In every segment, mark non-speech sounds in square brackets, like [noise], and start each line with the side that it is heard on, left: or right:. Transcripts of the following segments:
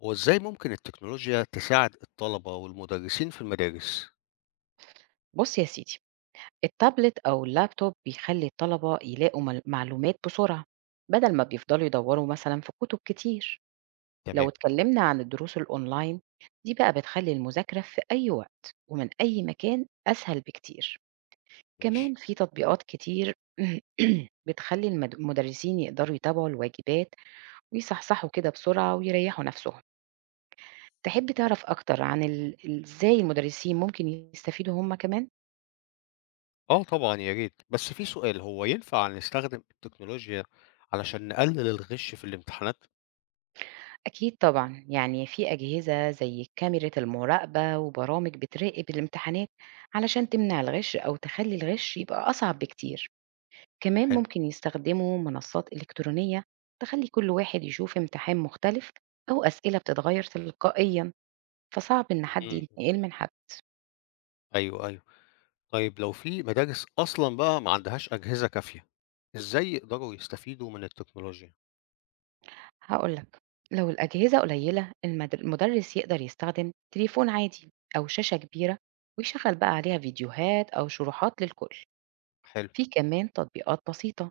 left: هو إزاي ممكن التكنولوجيا تساعد الطلبة والمدرسين في المدارس؟
right: بص يا سيدي، التابلت أو اللابتوب بيخلي الطلبة يلاقوا معلومات بسرعة، بدل ما بيفضلوا يدوروا مثلا في كتب كتير.
left: تمام.
right: لو اتكلمنا عن الدروس الأونلاين، دي بقى بتخلي المذاكرة في أي وقت ومن أي مكان أسهل بكتير. كمان
left: ماشي.
right: في تطبيقات كتير [clears throat] بتخلي المدرسين يقدروا يتابعوا الواجبات ويصحصحوا كده بسرعة ويريحوا نفسهم. تحب تعرف أكتر عن إزاي المدرسين ممكن يستفيدوا هما كمان؟
left: آه طبعا يا ريت، بس في سؤال: هو ينفع نستخدم التكنولوجيا علشان نقلل الغش في الامتحانات؟
right: أكيد طبعًا، يعني في أجهزة زي كاميرا المراقبة وبرامج بتراقب الامتحانات علشان تمنع الغش أو تخلّي الغش يبقى أصعب بكتير، كمان
left: حلو.
right: ممكن يستخدموا منصات إلكترونية تخلّي كل واحد يشوف امتحان مختلف أو أسئلة بتتغيّر تلقائيًا، فصعب إن حد
left: مم.
right: ينتقل من حد.
left: أيوه أيوه. طيب لو في مدارس أصلا بقى ما عندهاش أجهزة كافية، إزاي يقدروا يستفيدوا من التكنولوجيا؟
right: هاقول لك، لو الأجهزة قليلة المدرس يقدر يستخدم تليفون عادي أو شاشة كبيرة ويشغّل بقى عليها فيديوهات أو شروحات للكل.
left: حلو.
right: في كمان تطبيقات بسيطة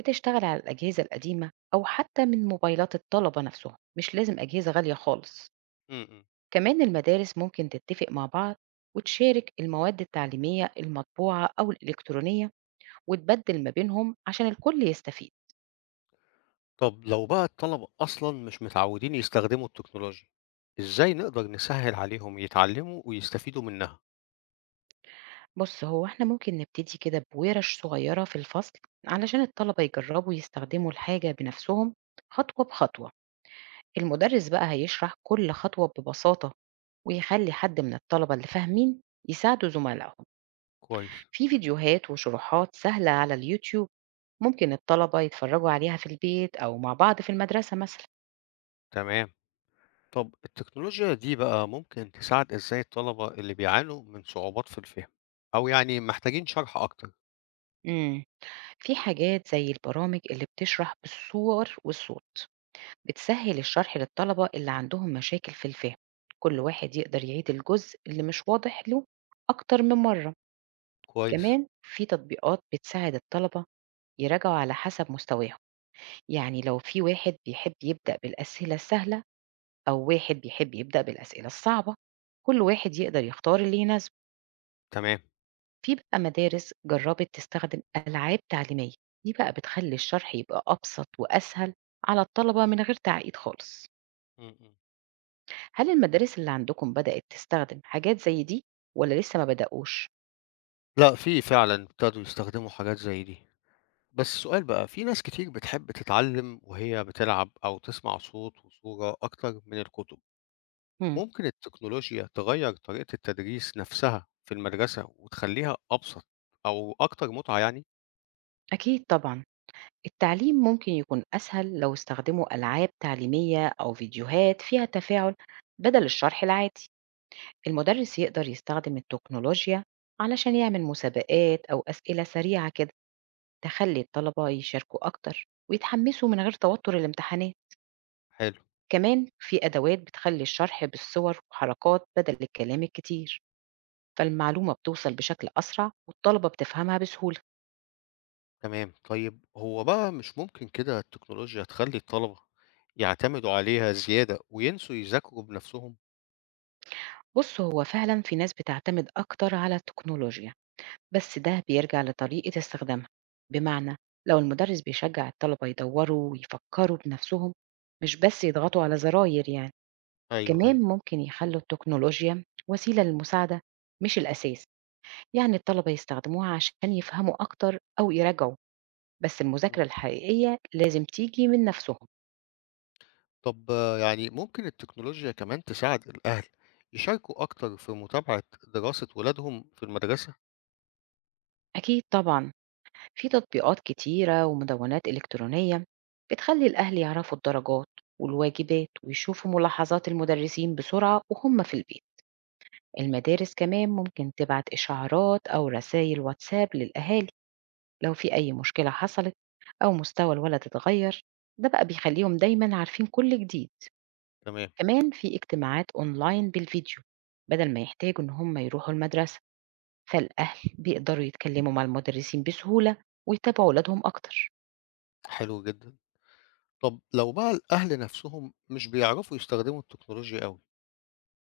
right: بتشتغل على الأجهزة القديمة أو حتى من موبايلات الطلبة نفسهم، مش لازم أجهزة غالية خالص.
left: مم.
right: كمان المدارس ممكن تتفق مع بعض وتشارك المواد التعليمية المطبوعة أو الإلكترونية وتبدل ما بينهم عشان الكل يستفيد.
left: طب لو بقى الطلبة أصلا مش متعودين يستخدموا التكنولوجيا، إزاي نقدر نسهل عليهم يتعلموا ويستفيدوا منها؟
right: بص، هو احنا ممكن نبتدي كده بورش صغيرة في الفصل علشان الطلبة يجربوا يستخدموا الحاجة بنفسهم خطوة بخطوة. المدرس بقى هيشرح كل خطوة ببساطة ويخلي حد من الطلبة اللي فاهمين يساعدوا زملائهم.
left: كويس.
right: في فيديوهات وشروحات سهلة على اليوتيوب، ممكن الطلبة يتفرجوا عليها في البيت أو مع بعض في المدرسة مثلا.
left: تمام. طب التكنولوجيا دي بقى ممكن تساعد إزاي الطلبة اللي بيعانوا من صعوبات في الفهم، أو يعني محتاجين شرح أكتر؟
right: مم. في حاجات زي البرامج اللي بتشرح بالصور والصوت، بتسهل الشرح للطلبة اللي عندهم مشاكل في الفهم. كل واحد يقدر يعيد الجزء اللي مش واضح له أكتر من مرة.
left: كويس.
right: كمان في تطبيقات بتساعد الطلبة يراجعوا على حسب مستواهم، يعني لو في واحد بيحب يبدأ بالأسئلة السهلة أو واحد بيحب يبدأ بالأسئلة الصعبة، كل واحد يقدر يختار اللي يناسبه.
left: تمام.
right: في بقى مدارس جربت تستخدم ألعاب تعليمية، دي بقى بتخلي الشرح يبقى أبسط وأسهل على الطلبة من غير تعقيد خالص.
left: م- م.
right: هل المدارس اللي عندكم بدأت تستخدم حاجات زي دي ولا لسه ما بدأوش؟
left: لا، في فعلا ابتدوا يستخدموا حاجات زي دي. بس سؤال بقى: في ناس كتير بتحب تتعلم وهي بتلعب، أو تسمع صوت وصورة أكتر من الكتب.
right: مم.
left: ممكن التكنولوجيا تغير طريقة التدريس نفسها في المدرسة وتخليها أبسط، أو أكتر متعة يعني
right: أكيد طبعا، التعليم ممكن يكون أسهل لو استخدموا ألعاب تعليمية أو فيديوهات فيها تفاعل بدل الشرح العادي.
left: م.
right: المدرس يقدر يستخدم التكنولوجيا علشان يعمل مسابقات أو أسئلة سريعة كده تخلي الطلبة يشاركوا أكتر ويتحمسوا من غير توتر الامتحانات.
left: حلو.
right: كمان في أدوات بتخلي الشرح بالصور وحركات بدل الكلام الكتير، فالمعلومة بتوصل بشكل أسرع والطلبة بتفهمها بسهولة.
left: تمام، طيب هو بقى مش ممكن كده التكنولوجيا تخلّي الطلبة يعتمدوا عليها زيادة وينسوا يذاكروا بنفسهم؟
right: بص، هو فعلا في ناس بتعتمد أكتر على التكنولوجيا، بس ده بيرجع لطريقة استخدامها. بمعنى، لو المدرس بيشجع الطلبة يدوروا ويفكروا بنفسهم، مش بس يضغطوا على زراير يعني.
left: أيوه، أيوه.
right: كمان ممكن يخلوا التكنولوجيا وسيلة للمساعدة مش الأساس، يعني الطلبة يستخدموها عشان يفهموا أكتر أو يراجعوا، بس
left: إمم.
right: المذاكرة الحقيقية لازم تيجي من نفسهم.
left: طب يعني ممكن التكنولوجيا كمان تساعد الأهل يشاركوا أكتر في متابعة دراسة ولادهم في المدرسة؟
right: أكيد طبعا، في تطبيقات كتيرة ومدونات إلكترونية بتخلي الأهل يعرفوا الدرجات والواجبات ويشوفوا ملاحظات المدرسين بسرعة وهم في البيت. المدارس كمان ممكن تبعت إشعارات أو رسائل واتساب للأهالي لو في أي مشكلة حصلت أو مستوى الولد اتغير، ده بقى بيخليهم دايما عارفين كل جديد.
left: تمام.
right: كمان في اجتماعات أونلاين بالفيديو بدل ما يحتاجوا إن هم يروحوا المدرسة، فالأهل بيقدروا يتكلموا مع المدرسين بسهولة ويتابعوا ولادهم أكتر.
left: حلو جدًا. طب لو بقى الأهل نفسهم مش بيعرفوا يستخدموا التكنولوجيا أوي،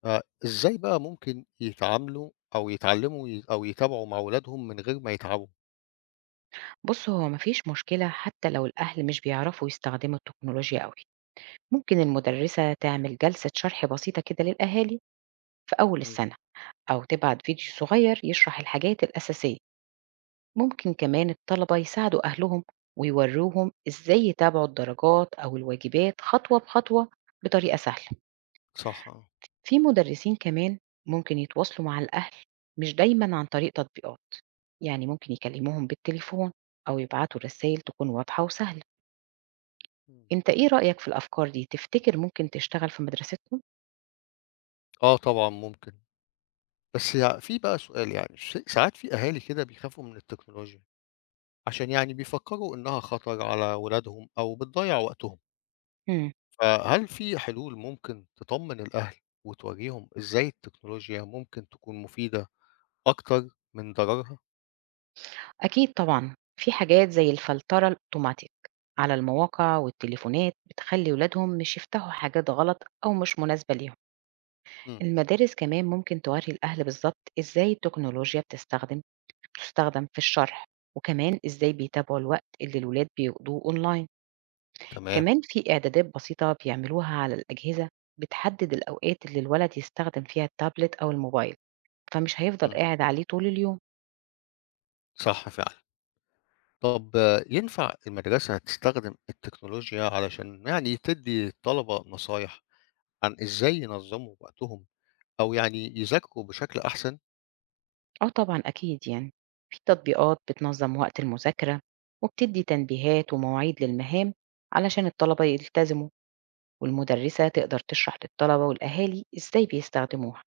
left: فإزاي بقى ممكن يتعاملوا أو يتعلموا أو يتابعوا مع ولادهم من غير ما يتعبوا؟
right: بص، هو مفيش مشكلة حتى لو الأهل مش بيعرفوا يستخدموا التكنولوجيا أوي. ممكن المدرسة تعمل جلسة شرح بسيطة كده للأهالي في أول
left: إمم.
right: السنة، أو تبعت فيديو صغير يشرح الحاجات الأساسية. ممكن كمان الطلبة يساعدوا أهلهم ويوروهم إزاي يتابعوا الدرجات أو الواجبات خطوة بخطوة بطريقة سهلة.
left: صح، آه.
right: في مدرسين كمان ممكن يتواصلوا مع الأهل مش دايما عن طريق تطبيقات، يعني ممكن يكلموهم بالتليفون أو يبعتوا رسائل تكون واضحة وسهلة.
left: إمم.
right: أنت إيه رأيك في الأفكار دي؟ تفتكر ممكن تشتغل في مدرستهم؟
left: آه طبعًا ممكن. بس هي في بقى سؤال، يعني ساعات في أهالي كده بيخافوا من التكنولوجيا، عشان يعني بيفكروا إنها خطر على ولادهم أو بتضيّع وقتهم،
right: مم.
left: فهل في حلول ممكن تطمن الأهل وتوريهم إزاي التكنولوجيا ممكن تكون مفيدة أكتر من ضررها؟
right: أكيد طبعًا، في حاجات زي الفلترة الأوتوماتيك على المواقع والتليفونات بتخلّي ولادهم مش يفتحوا حاجات غلط أو مش مناسبة ليهم.
left: إمم.
right: المدارس كمان ممكن تورّي الأهل بالضبط إزاي التكنولوجيا بتستخدم في الشرح، وكمان إزاي بيتابعوا الوقت اللي الولاد بيقضوه أونلاين.
left: تمام.
right: كمان في إعدادات بسيطة بيعملوها على الأجهزة بتحدد الأوقات اللي الولد يستخدم فيها التابلت أو الموبايل، فمش هيفضل
left: إمم.
right: قاعد عليه طول اليوم.
left: صح فعلًا. طب ينفع المدرسة تستخدم التكنولوجيا علشان يعني تدّي الطلبة نصايح عن إزاي ينظموا وقتهم، أو يعني يذاكروا بشكل أحسن؟
right: آه طبعًا أكيد يعني، في تطبيقات بتنظّم وقت المذاكرة وبتدّي تنبيهات ومواعيد للمهام علشان الطلبة يلتزموا، والمُدرِّسة تقدر تشرح للطلبة والأهالي إزاي بيستخدموها.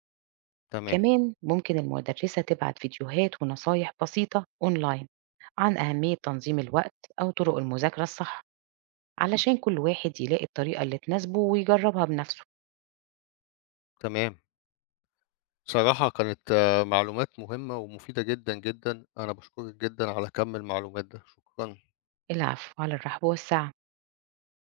left: تمام.
right: كمان ممكن المُدرِّسة تبعت فيديوهات ونصايح بسيطة أونلاين عن أهمية تنظيم الوقت أو طُرق المذاكرة الصح، علشان كل واحد يلاقي الطريقة اللي تناسبه ويجرّبها بنَفْسه.
left: تمام. بصراحة كانت معلومات مهمة ومفيدة جدًا، جدًا. أنا باشكرِك جدًا على كم المعلومات ده، شكرًا.
right: العفو، على الرحب والسعة.